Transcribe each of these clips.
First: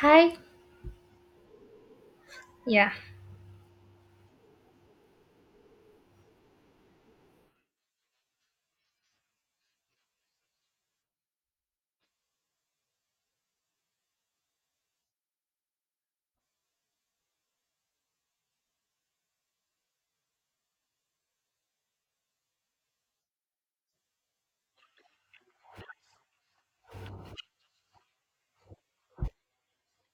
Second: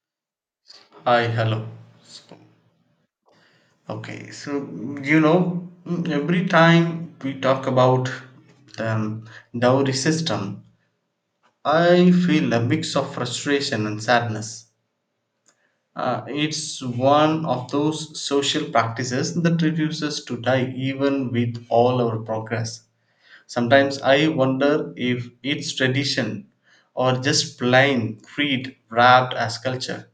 Hi. Hi, hello. So, Yeah, every time we talk about the dowry system, I feel a mix of frustration and sadness. It's one of those social practices that refuses to die even with all our progress. Sometimes I wonder if it's tradition or just plain creed wrapped as culture.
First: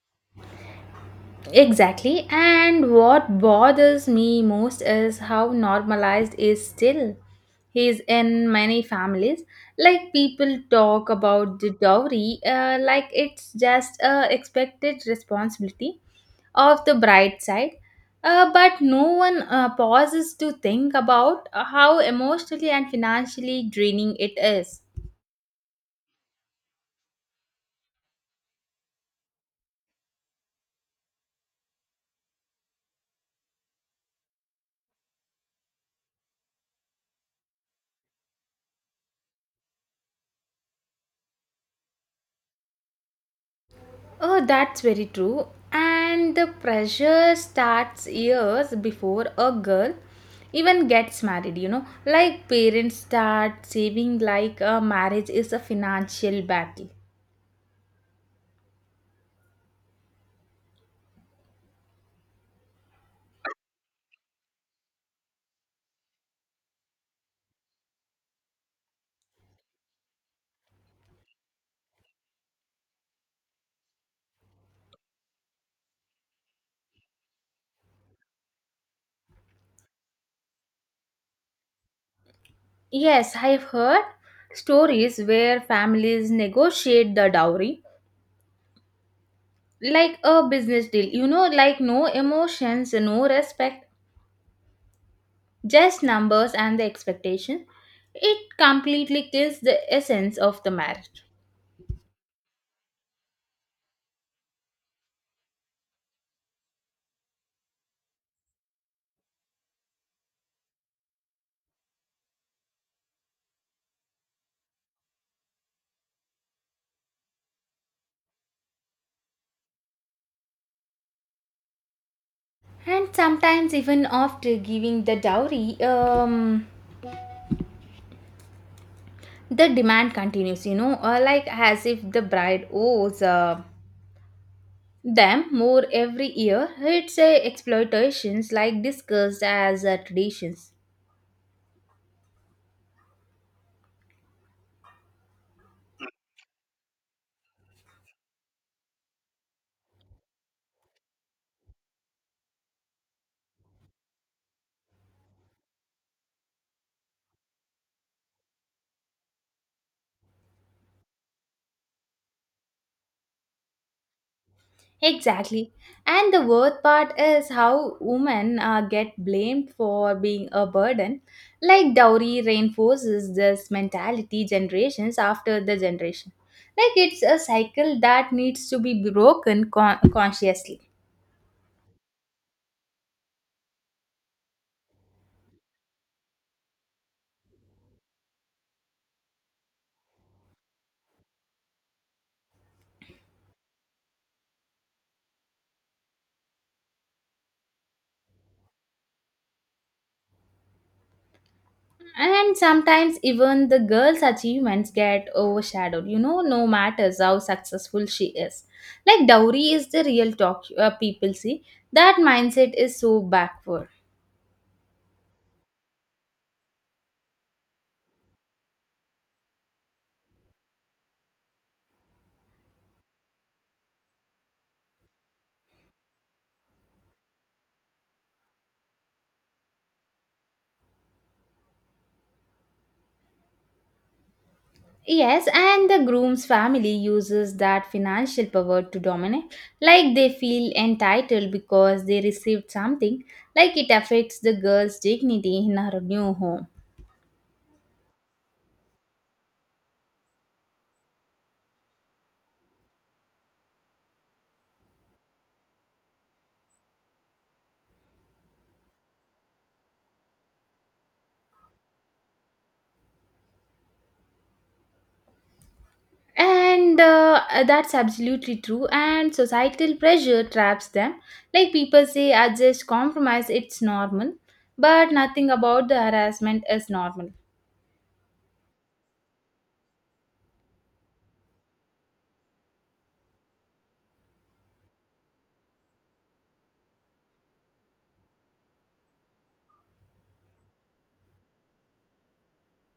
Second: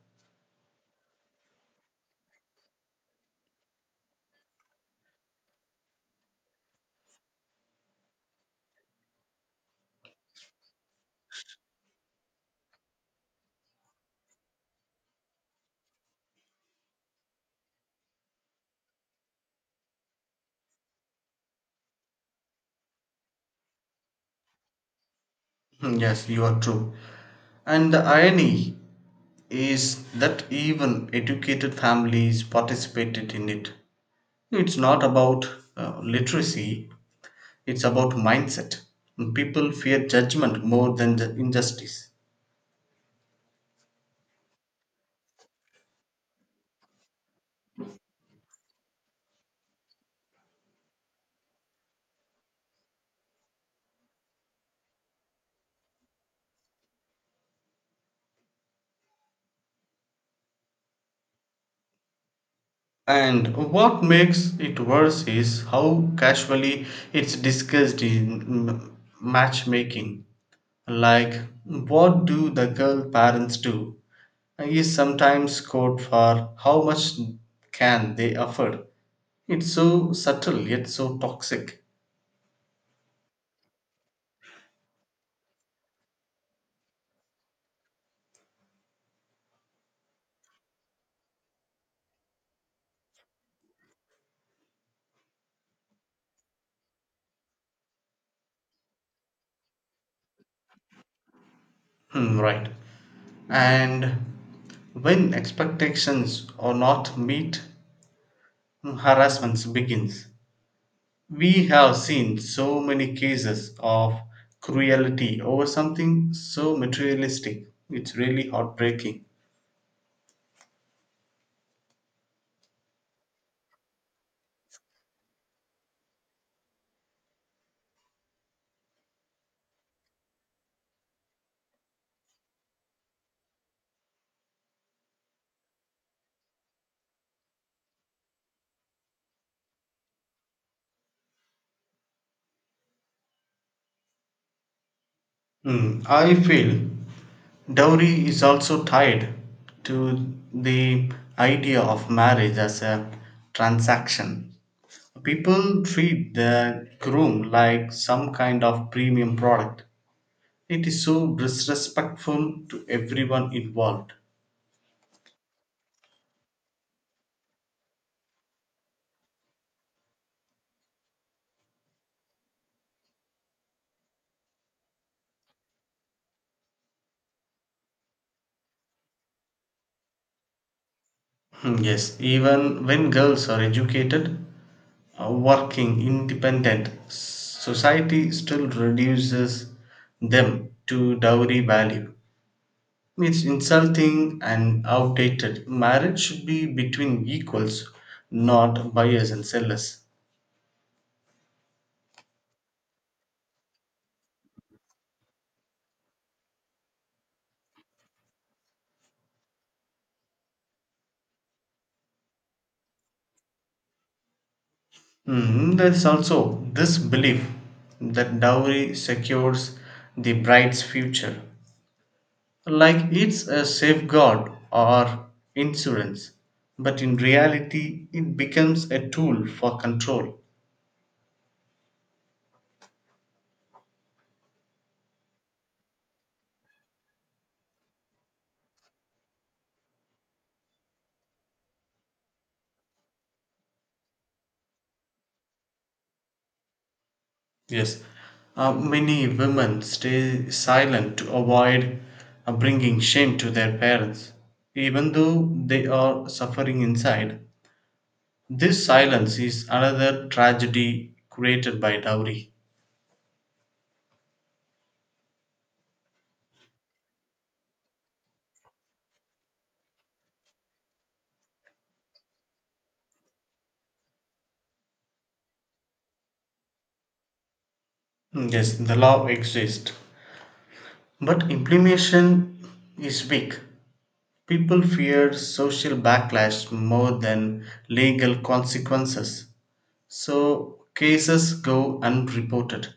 exactly. And what bothers me most is how normalized is still is in many families. Like people talk about the dowry, like it's just a expected responsibility of the bride side. But no one pauses to think about how emotionally and financially draining it is. Yes, you are true. And the irony is that even educated families participated in it. It's not about literacy, it's about mindset. People fear judgment more than the injustice. Oh, that's very true. And the pressure starts years before a girl even gets married, you know. Like parents start saving like a marriage is a financial battle. And what makes it worse is how casually it's discussed in matchmaking. Like, what do the girl parents do? Is sometimes code for how much can they afford. It's so subtle yet so toxic. Yes, I've heard stories where families negotiate the dowry like a business deal, you know, like no emotions, no respect, just numbers and the expectation. It completely kills the essence of the marriage. Hmm, right. And when expectations are not met, harassment begins. We have seen so many cases of cruelty over something so materialistic. It's really heartbreaking. And sometimes, even after giving the dowry, the demand continues, you know, like as if the bride owes them more every year. It's exploitations, like discussed as traditions. Hmm, I feel dowry is also tied to the idea of marriage as a transaction. People treat the groom like some kind of premium product. It is so disrespectful to everyone involved. Exactly. And the worst part is how women get blamed for being a burden. Like dowry reinforces this mentality generations after the generation. Like it's a cycle that needs to be broken consciously. Hmm, yes, even when girls are educated, a working independent society still reduces them to dowry value. It's insulting and outdated. Marriage should be between equals, not buyers and sellers. And sometimes even the girl's achievements get overshadowed, you know, no matters how successful she is. Like dowry is the real talk people see. That mindset is so backward. Mm, there's also this belief that dowry secures the bride's future, like it's a safeguard or insurance, but in reality, it becomes a tool for control. Yes, and the groom's family uses that financial power to dominate, like they feel entitled because they received something, like it affects the girl's dignity in her new home. Yes, many women stay silent to avoid bringing shame to their parents, even though they are suffering inside. This silence is another tragedy created by dowry. And that's absolutely true, and societal pressure traps them. Like people say, adjust, compromise, it's normal, but nothing about the harassment is normal. Mm, yes, the law exists, but implementation is weak. People fear social backlash more than legal consequences, so cases go unreported.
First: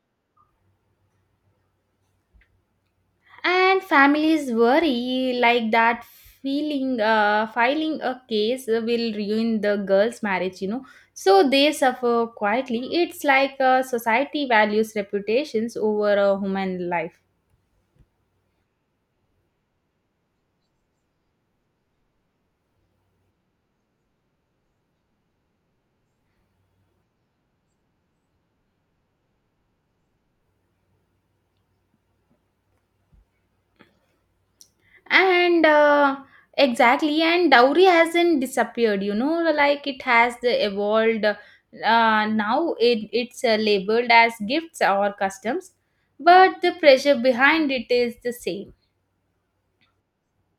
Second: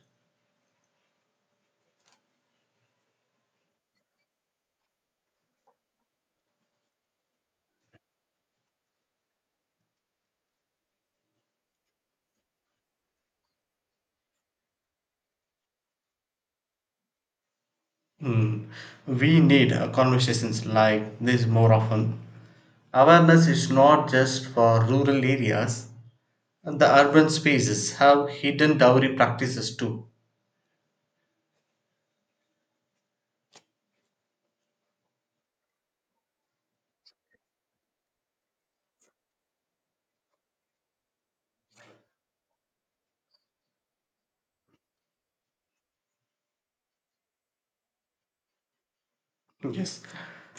And families worry like that feeling filing a case will ruin the girl's marriage, you know, so they suffer quietly. It's like society values reputations over a human life. Hmm. We need conversations like this more often. Awareness is not just for rural areas, the urban spaces have hidden dowry practices too. And exactly, and dowry hasn't disappeared, you know, like it has the evolved. Now it's labeled as gifts or customs, but the pressure behind it is the same. Yes.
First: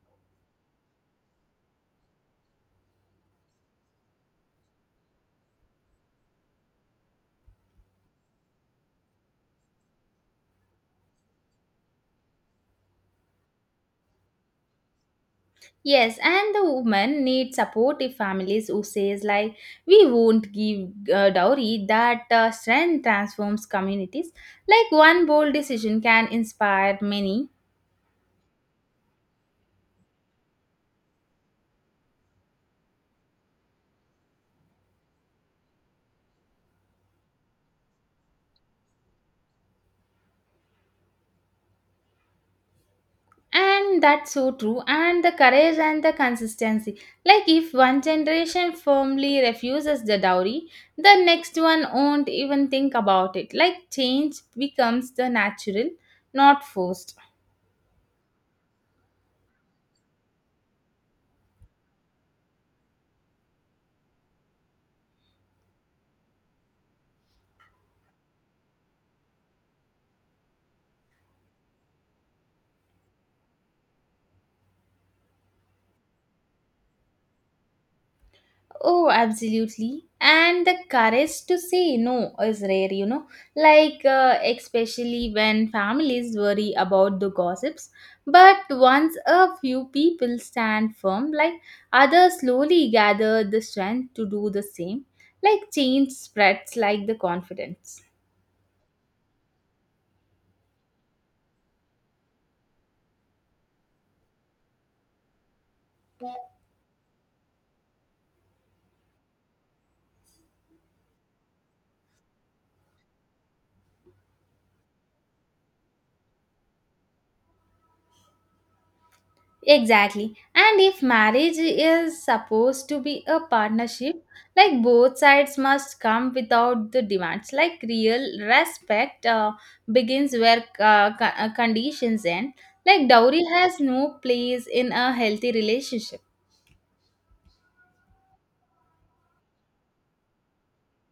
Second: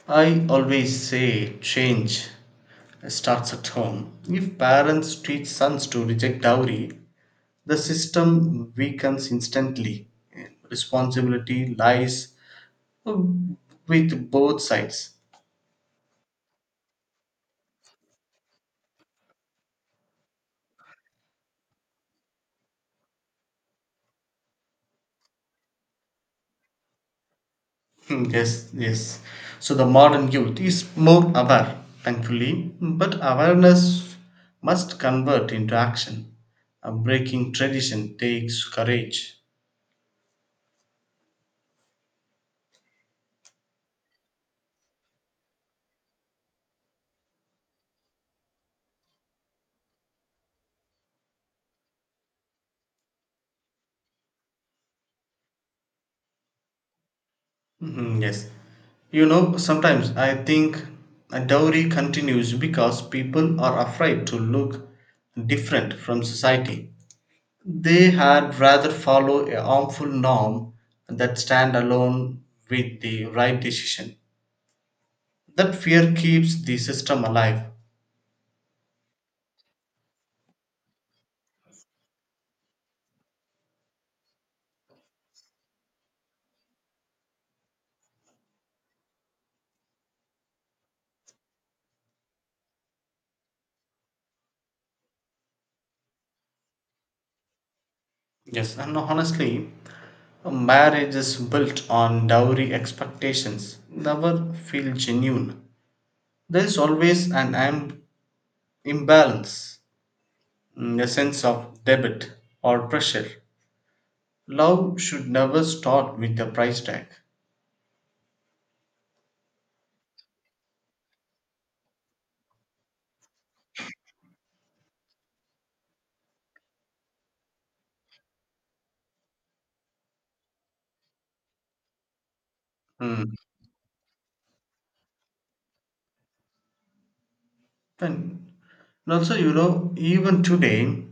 I always say change starts at home. If parents teach sons to reject dowry, the system weakens instantly. Responsibility lies with both sides. Yes, and the woman needs supportive families who says like we won't give dowry. That strength transforms communities. Like one bold decision can inspire many, Hmm, yes, yes. So the modern youth is more aware, thankfully, but awareness must convert into action. Breaking tradition takes courage. and that's so true. And the courage and the consistency. Like if one generation firmly refuses the dowry, the next one won't even think about it. Like change becomes the natural, not forced. Mhm, yes. You know, sometimes I think a dowry continues because people are afraid to look different from society. They had rather follow a harmful norm that stand alone with the right decision. That fear keeps the system alive. Oh, absolutely. And the courage to say no is rare, you know. Like, especially when families worry about the gossips. But once a few people stand firm, like, others slowly gather the strength to do the same. Like, change spreads like the confidence. Yes, and honestly, marriage is built on dowry expectations, never feel genuine. There is always an imbalance, mm, a sense of debit or pressure. Love should never start with a price tag. Exactly. And if marriage is supposed to be a partnership, like both sides must come without the demands. Like real respect begins where conditions end. Like Mm. dowry has no place in a healthy relationship. And and also, you know, even today,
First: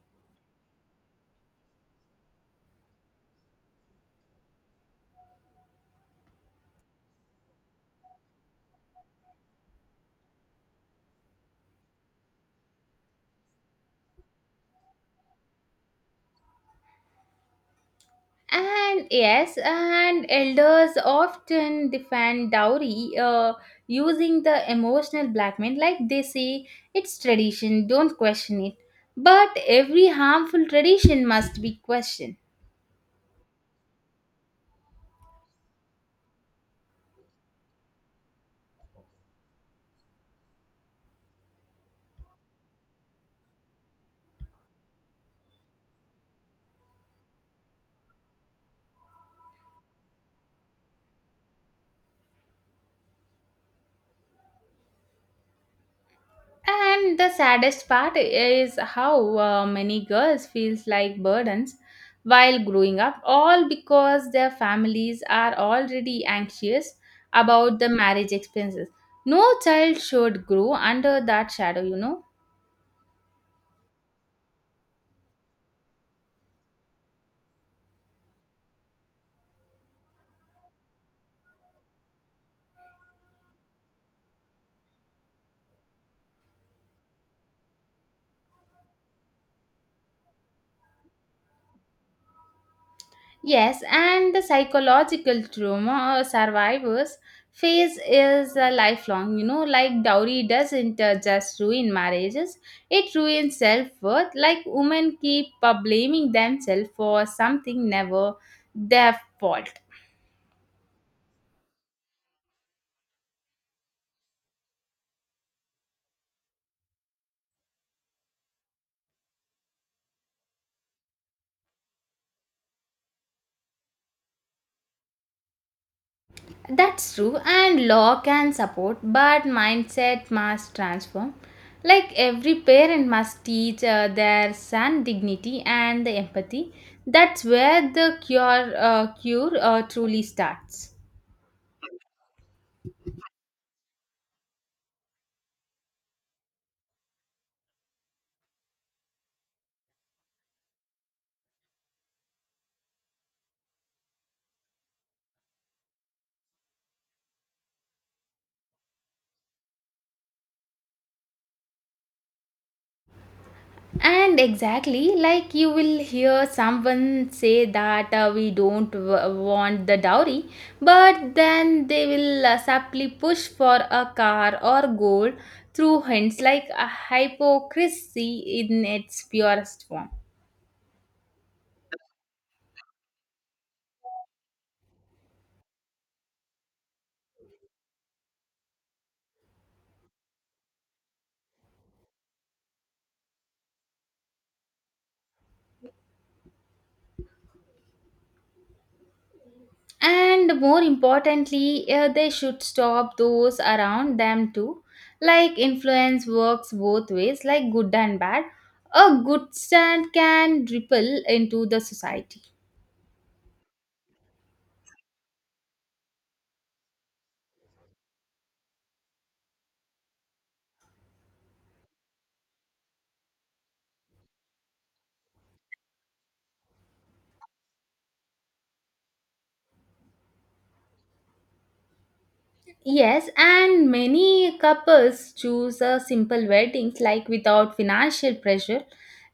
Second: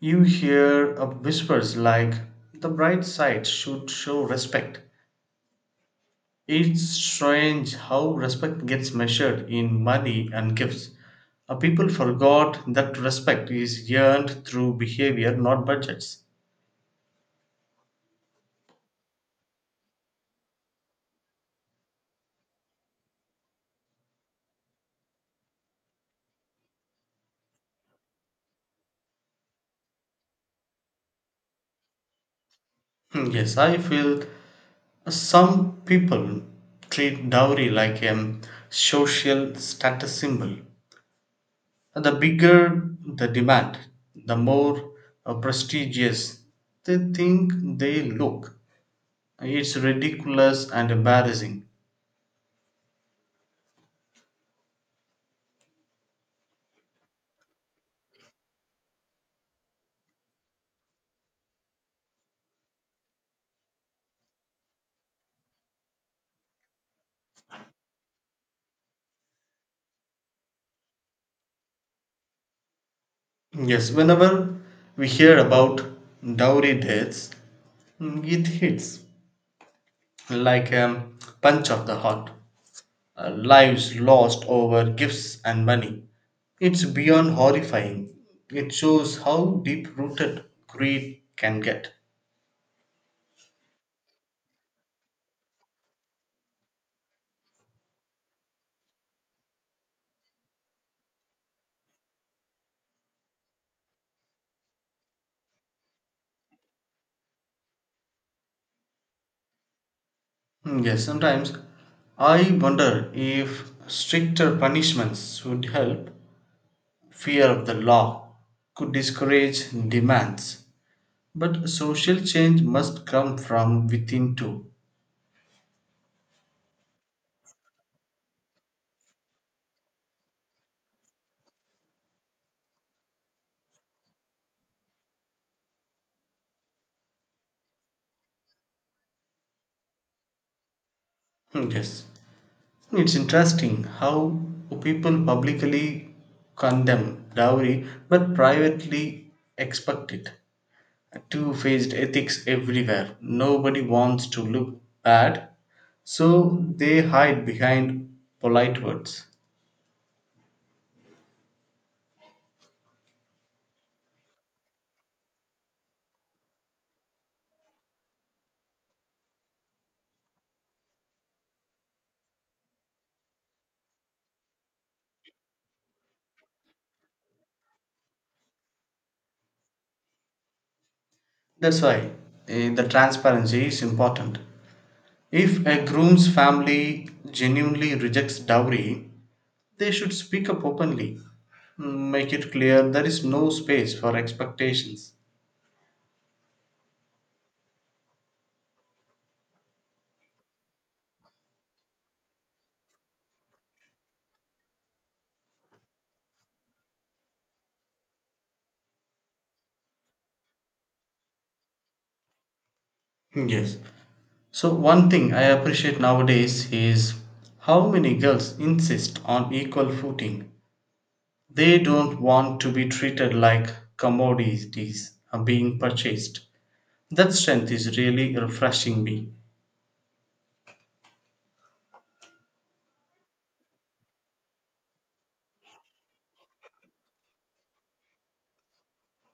you hear of whispers like the bride's side should show respect. It's strange how respect gets measured in money and gifts. People forgot that respect is earned through behavior, not budgets. And yes, and elders often defend dowry using the emotional blackmail, like they say, it's tradition, don't question it. But every harmful tradition must be questioned. Hmm, yes, I feel some people treat dowry like a social status symbol. The bigger the demand, the more prestigious they think they look. It's ridiculous and embarrassing. And the saddest part is how many girls feels like burdens while growing up, all because their families are already anxious about the marriage expenses. No child should grow under that shadow, you know. Yes, whenever we hear about dowry deaths, mm, it hits like a punch of the heart. Lives lost over gifts and money. It's beyond horrifying. It shows how deep rooted greed can get. Yes, and the psychological trauma survivors face is a lifelong. You know, like dowry doesn't just ruin marriages, it ruins self worth. Like women keep blaming themselves for something never their fault. Mm, yes, sometimes I wonder if stricter punishments would help. Fear of the law could discourage demands. But social change must come from within too. That's true, and law can support, but mindset must transform. Like every parent must teach their son dignity and the empathy. That's where the cure truly starts. Hmm, yes. It's interesting how people publicly condemn dowry but privately expect it. Two faced ethics everywhere. Nobody wants to look bad, so they hide behind polite words. And exactly, like you will hear someone say that we don't want the dowry, but then they will subtly push for a car or gold through hints like a hypocrisy in its purest form. That's why the transparency is important. If a groom's family genuinely rejects dowry, they should speak up openly, mm, make it clear there is no space for expectations. And more importantly, they should stop those around them too. Like influence works both ways, like good and bad. A good stand can ripple into the society. Yes. So, one thing I appreciate nowadays is how many girls insist on equal footing. They don't want to be treated like commodities are being purchased. That strength is really refreshing me. Yes, and many couples choose a simple weddings like without financial pressure.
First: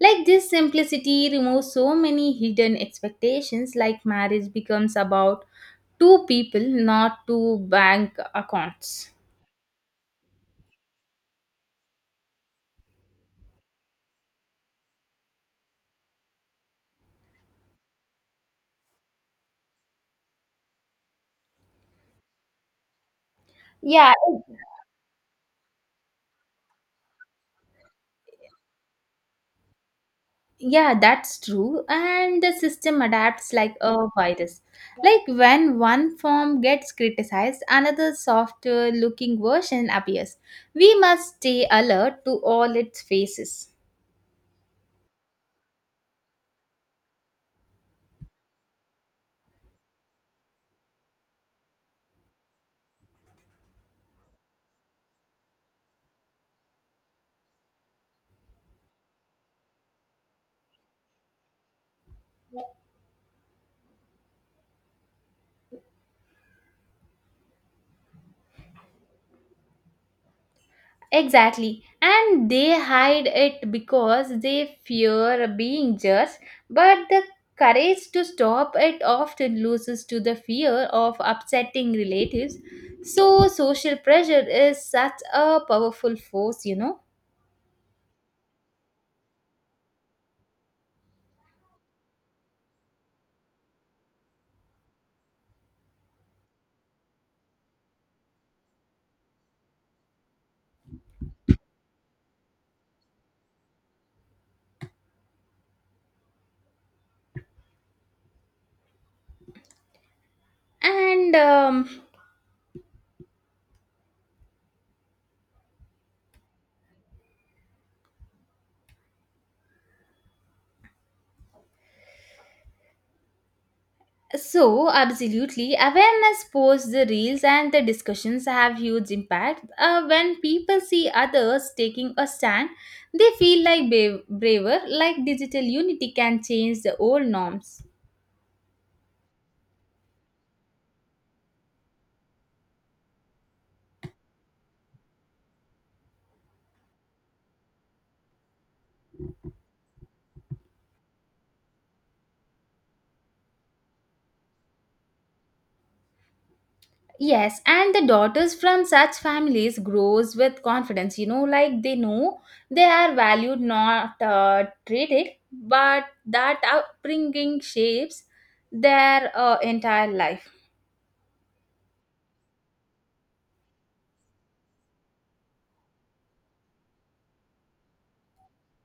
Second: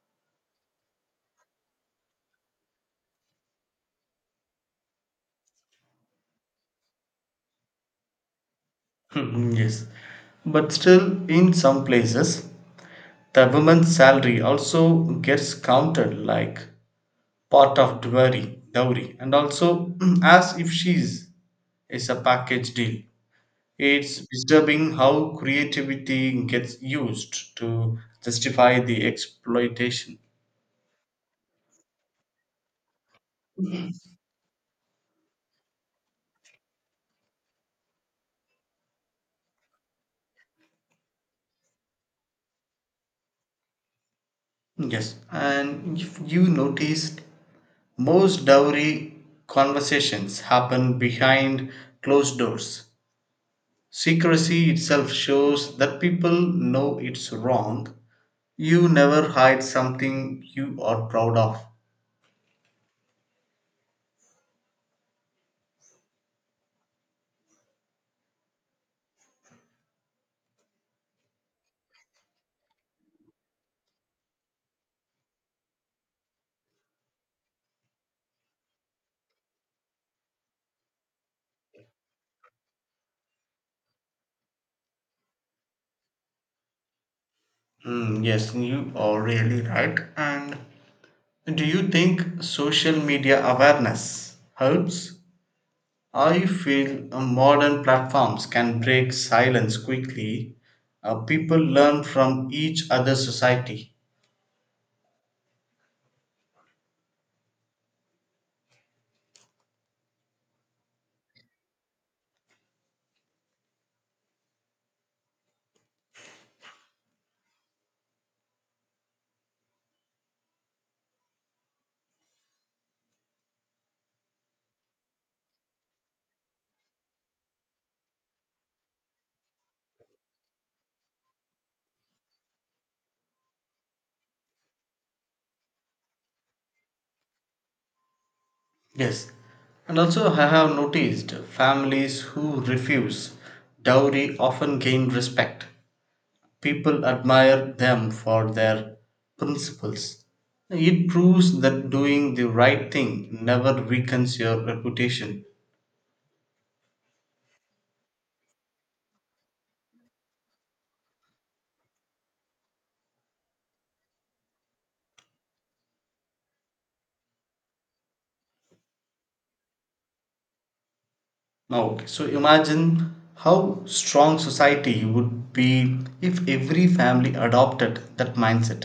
Like this simplicity removes so many hidden expectations like marriage becomes about two people, not two bank accounts. Hmm, yes. But still, in some places, the woman's salary also gets counted like part of dowry and also as if she's is a package deal. Yeah, It's disturbing how creativity gets used to justify the exploitation. yeah, that's true. And the system adapts like a virus. Like when one form gets criticized, another softer looking version appears. We must stay alert to all its faces. Yes, and if you noticed, most dowry conversations happen behind closed doors. Secrecy itself shows that people know it's wrong. You never hide something you are proud of. Exactly. And they hide it because they fear being judged, but the courage to stop it often loses to the fear of upsetting relatives. So, social pressure is such a powerful force, you know. Mm, yes, you are really right. And do you think social media awareness helps? I feel modern platforms can break silence quickly. People learn from each other society. And so, absolutely, awareness posts, the reels, and the discussions have huge impact. When people see others taking a stand, they feel like braver, like digital unity can change the old norms. Yes. And also, I have noticed families who refuse dowry often gain respect. People admire them for their principles. It proves that doing the right thing never weakens your reputation. Yes, and the daughters from such families grows with confidence. You know, like they know they are valued, not treated, but that upbringing shapes their entire life. Now, okay, so imagine how strong society would be if every family adopted that mindset.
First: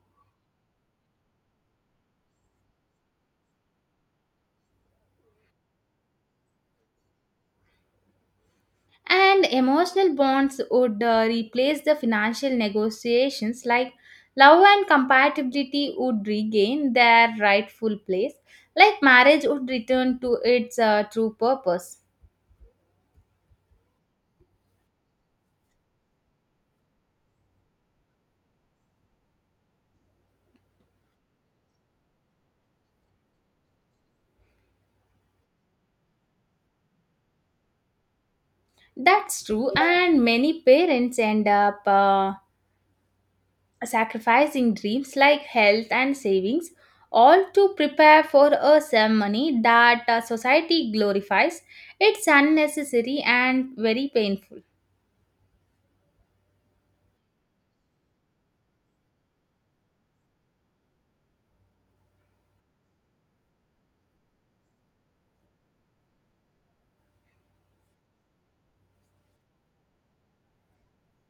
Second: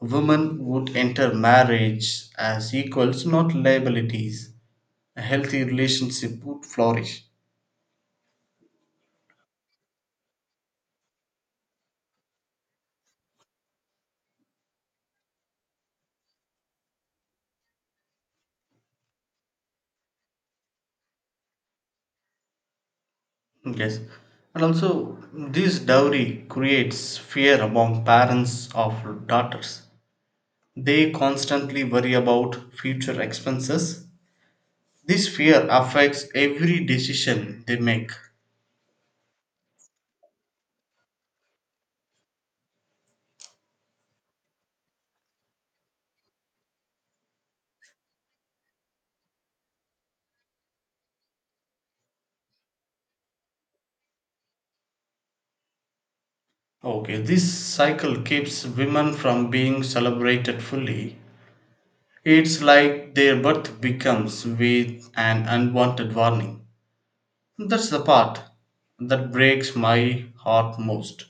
Women would enter marriage as equals, not liabilities. A healthy relationship would flourish. And emotional bonds would replace the financial negotiations, like love and compatibility would regain their rightful place, like marriage would return to its true purpose. Yes, and also this dowry creates fear among parents of daughters. They constantly worry about future expenses. This fear affects every decision they make. That's true, and many parents end up sacrificing dreams like health and savings, all to prepare for a ceremony that society glorifies. It's unnecessary and very painful. Okay, this cycle keeps women from being celebrated fully. It's like their birth becomes with an unwanted warning. That's the part that breaks my heart most.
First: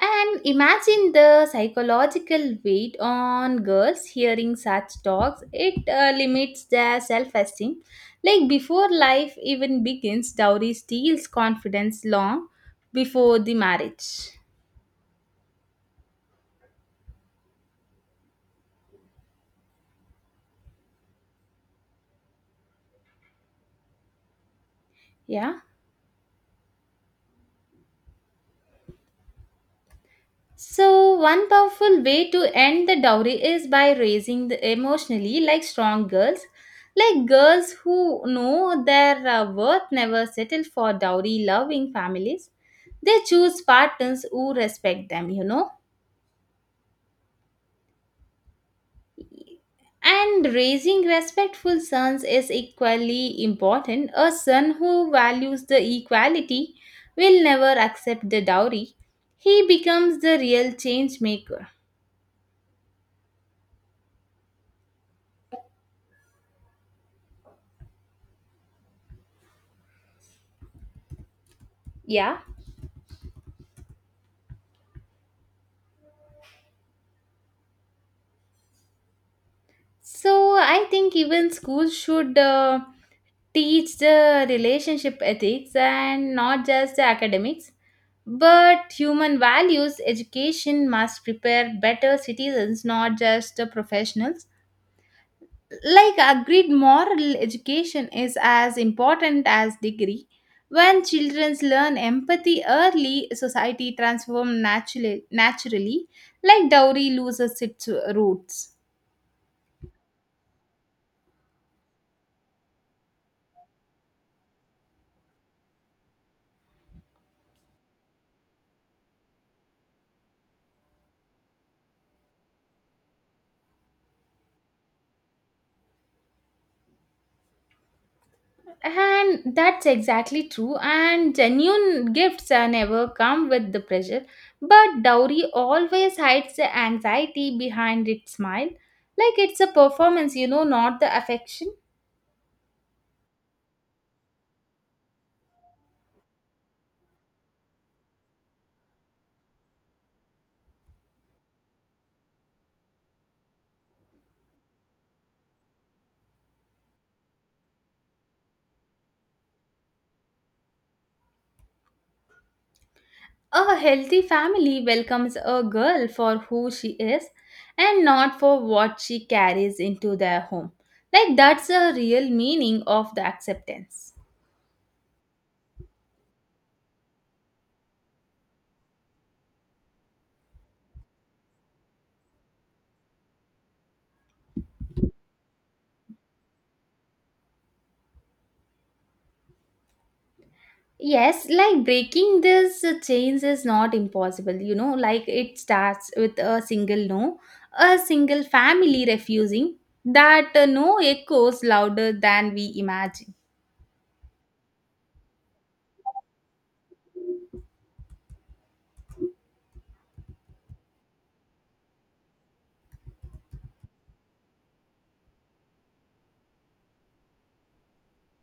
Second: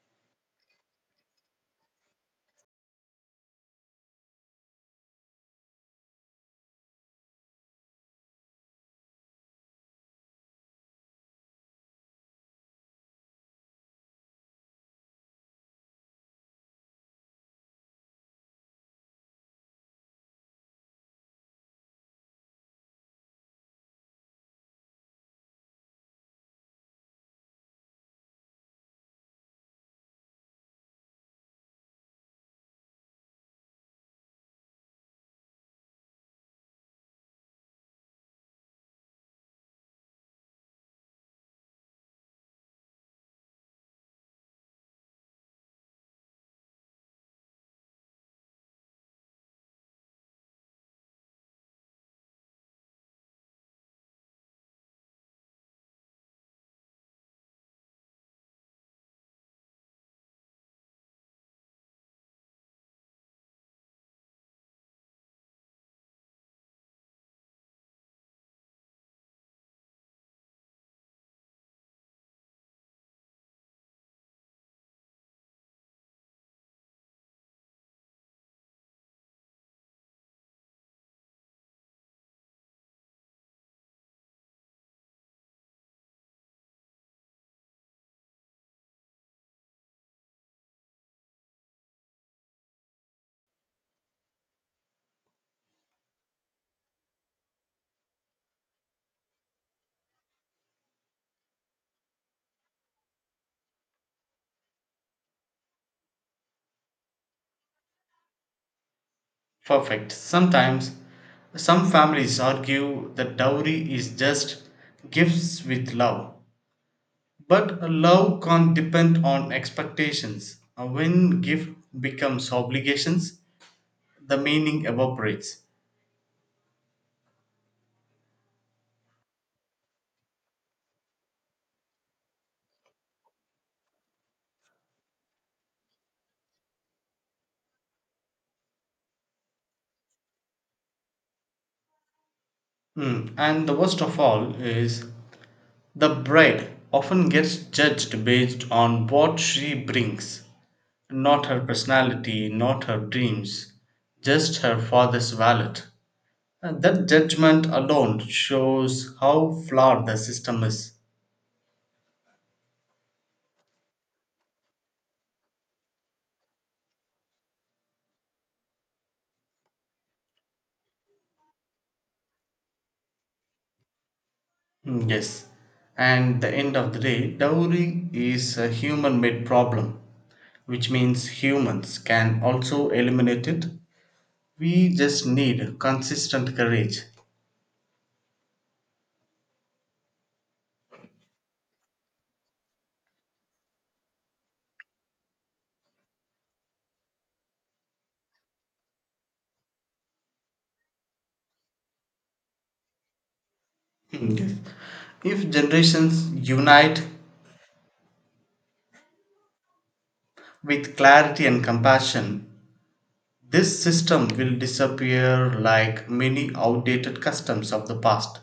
And imagine the psychological weight on girls hearing such talks. It limits their self esteem. Like before life even begins, dowry steals confidence long before the marriage. Yeah. So, one powerful way to end the dowry is by raising the emotionally like strong girls. Like girls who know their worth never settle for dowry loving families. They choose partners who respect them, you know. And raising respectful sons is equally important. A son who values the equality will never accept the dowry. He becomes the real change maker. Yeah. So I think even schools should teach the relationship ethics and not just the academics, but human values education must prepare better citizens, not just the professionals. Like agreed moral education is as important as degree. When children learn empathy early, society transforms naturally. Naturally, like dowry loses its roots. Perfect. Sometimes some families argue that dowry is just gifts with love. But love can't depend on expectations. When gift becomes obligations, the meaning evaporates. And that's exactly true. And genuine gifts never come with the pressure. But dowry always hides the anxiety behind its smile. Like it's a performance, you know, not the affection. Hmm, and the worst of all is the bride often gets judged based on what she brings, not her personality, not her dreams, just her father's wallet. And that judgment alone shows how flawed the system is. A healthy family welcomes a girl for who she is and not for what she carries into their home. Like that's the real meaning of the acceptance. Mm, yes. And the end of the day, dowry is a human made problem, which means humans can also eliminate it. We just need consistent courage. Yes, like breaking this chains is not impossible, you know, like it starts with a single no, a single family refusing. That no echoes louder than we imagine. Mm, yes. If generations unite with clarity and compassion, this system will disappear like many outdated customs of the past.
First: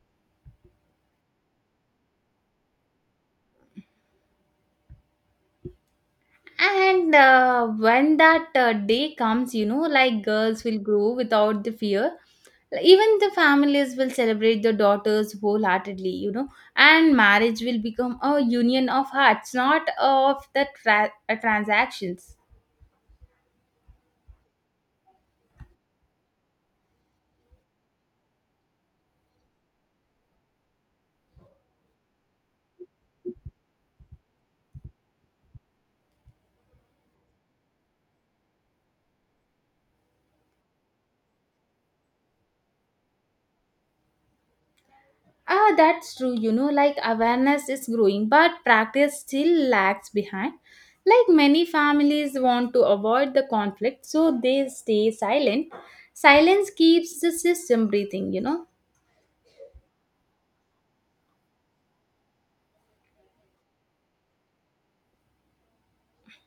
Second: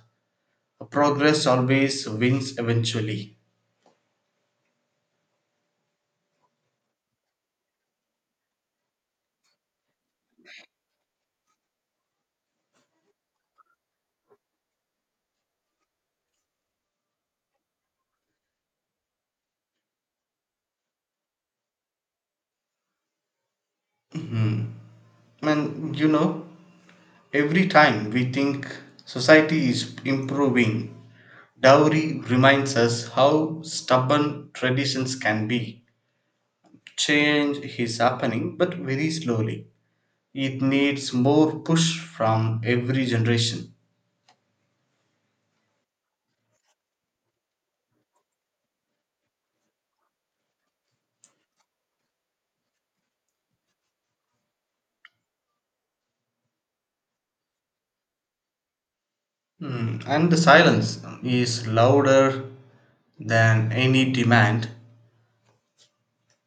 Progress always wins eventually. And when that day comes, you know, like girls will grow without the fear. Even the families will celebrate the daughters wholeheartedly, you know, and marriage will become a union of hearts, not of the transactions. And you know, every time we think society is improving, dowry reminds us how stubborn traditions can be. Change is happening, but very slowly. It needs more push from every generation. Ah, that's true. You know, like awareness is growing, but practice still lags behind. Like many families want to avoid the conflict, so they stay silent. Silence keeps the system breathing, you know. Hmm, and the silence is louder than any demand.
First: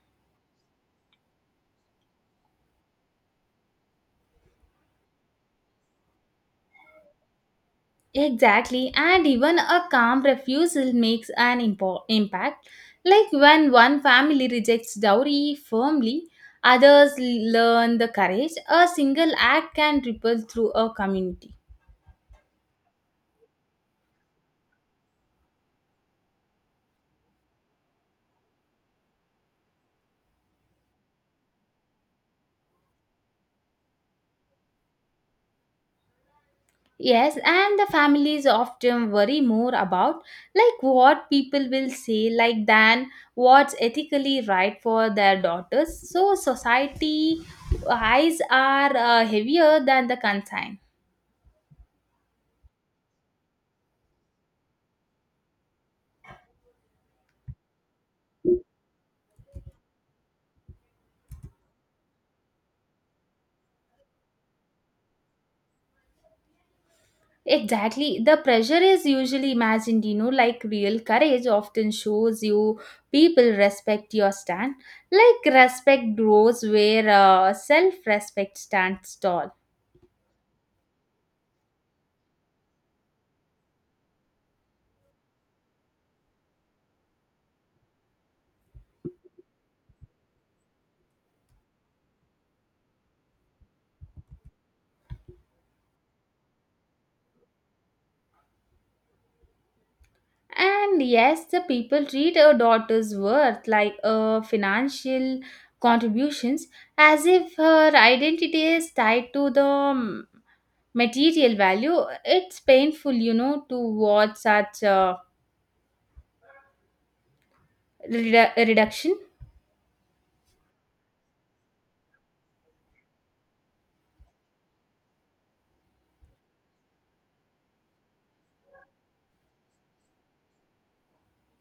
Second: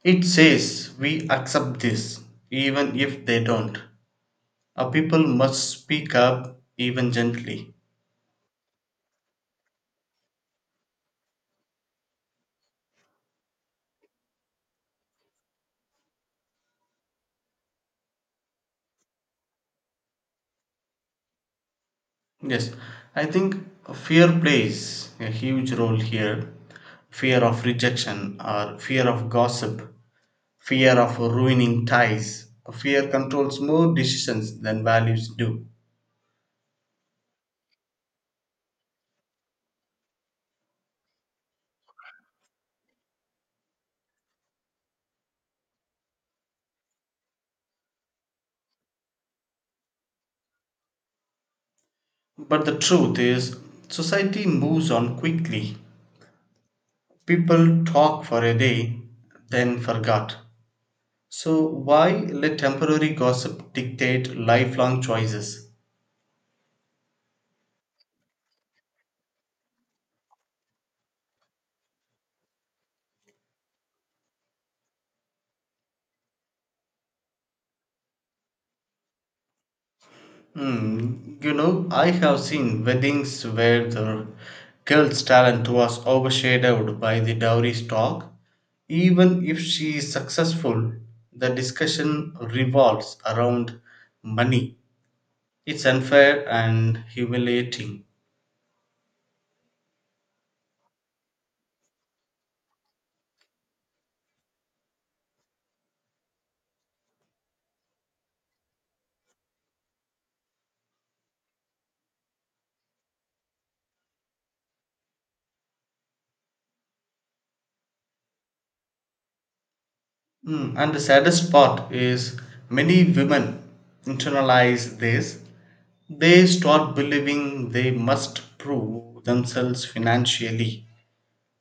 It says we accept this, even if they don't. Our people must speak up, even gently. Exactly, and even a calm refusal makes an impact. Like when one family rejects dowry firmly, others learn the courage. A single act can ripple through a community. Yes, I think fear plays a huge role here. Fear of rejection or fear of gossip, fear of ruining ties. Fear controls more decisions than values do. Yes, and the families often worry more about like what people will say like than what's ethically right for their daughters. So society eyes are heavier than the concern. But the truth is, society moves on quickly. People talk for a day, then forgot. So, why let temporary gossip dictate lifelong choices? Exactly. The pressure is usually imagined, you know, like real courage often shows you people respect your stand. Like respect grows where self-respect stands tall. Hmm, you know, I have seen weddings where the girl's talent was overshadowed by the dowry stock. Even if she is successful, the discussion revolves around money. It's unfair and humiliating. And yes, the people treat a daughter's worth like a financial contributions as if her identity is tied to the material value. It's painful, you know, to watch such a reduction. Mm, and the saddest part is many women internalize this. They start believing they must prove themselves financially.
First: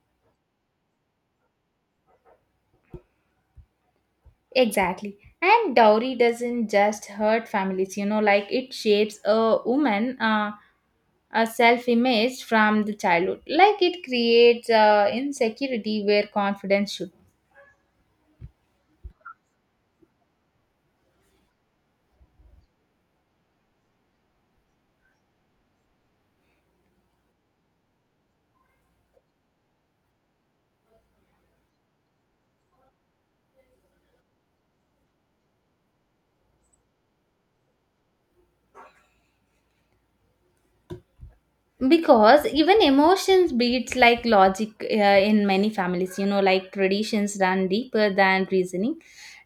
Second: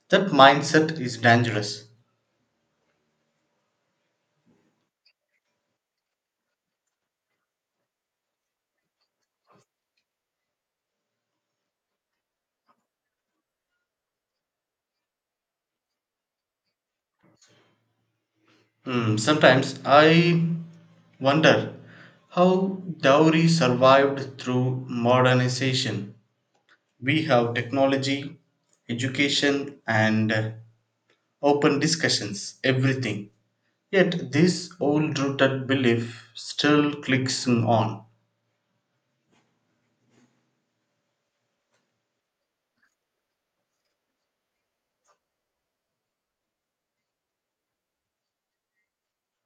That mindset is dangerous. Exactly. And dowry doesn't just hurt families, you know, like it shapes a woman, a self image from the childhood. Like it creates insecurity where confidence should. Hmm, sometimes I wonder how dowry survived through modernization. We have technology, education, and open discussions, everything. Yet this old rooted belief still clicks on. Because even emotions beats like logic in many families, you know, like traditions run deeper than reasoning.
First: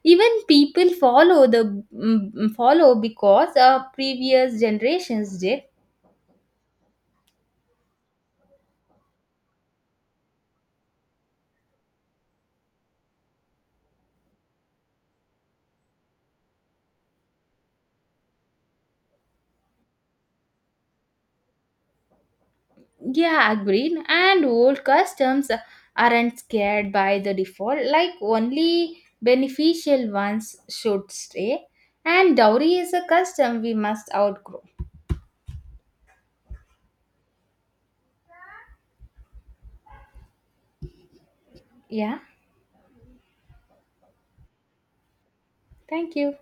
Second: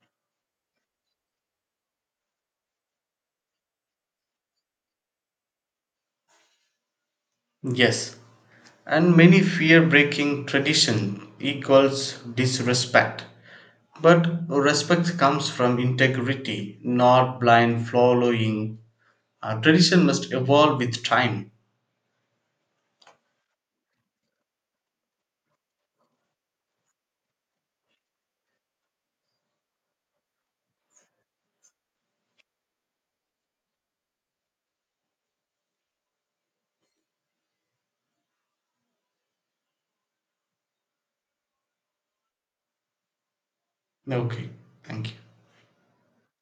Even people follow the follow because previous generations did. Yes, and many fear breaking tradition equals disrespect. But respect comes from integrity, not blind following. Tradition must evolve with time. Yeah, agreed. And old customs aren't scared by the default, like only beneficial ones should stay, and dowry is a custom we must outgrow. Yeah, Okay, thank you. thank you.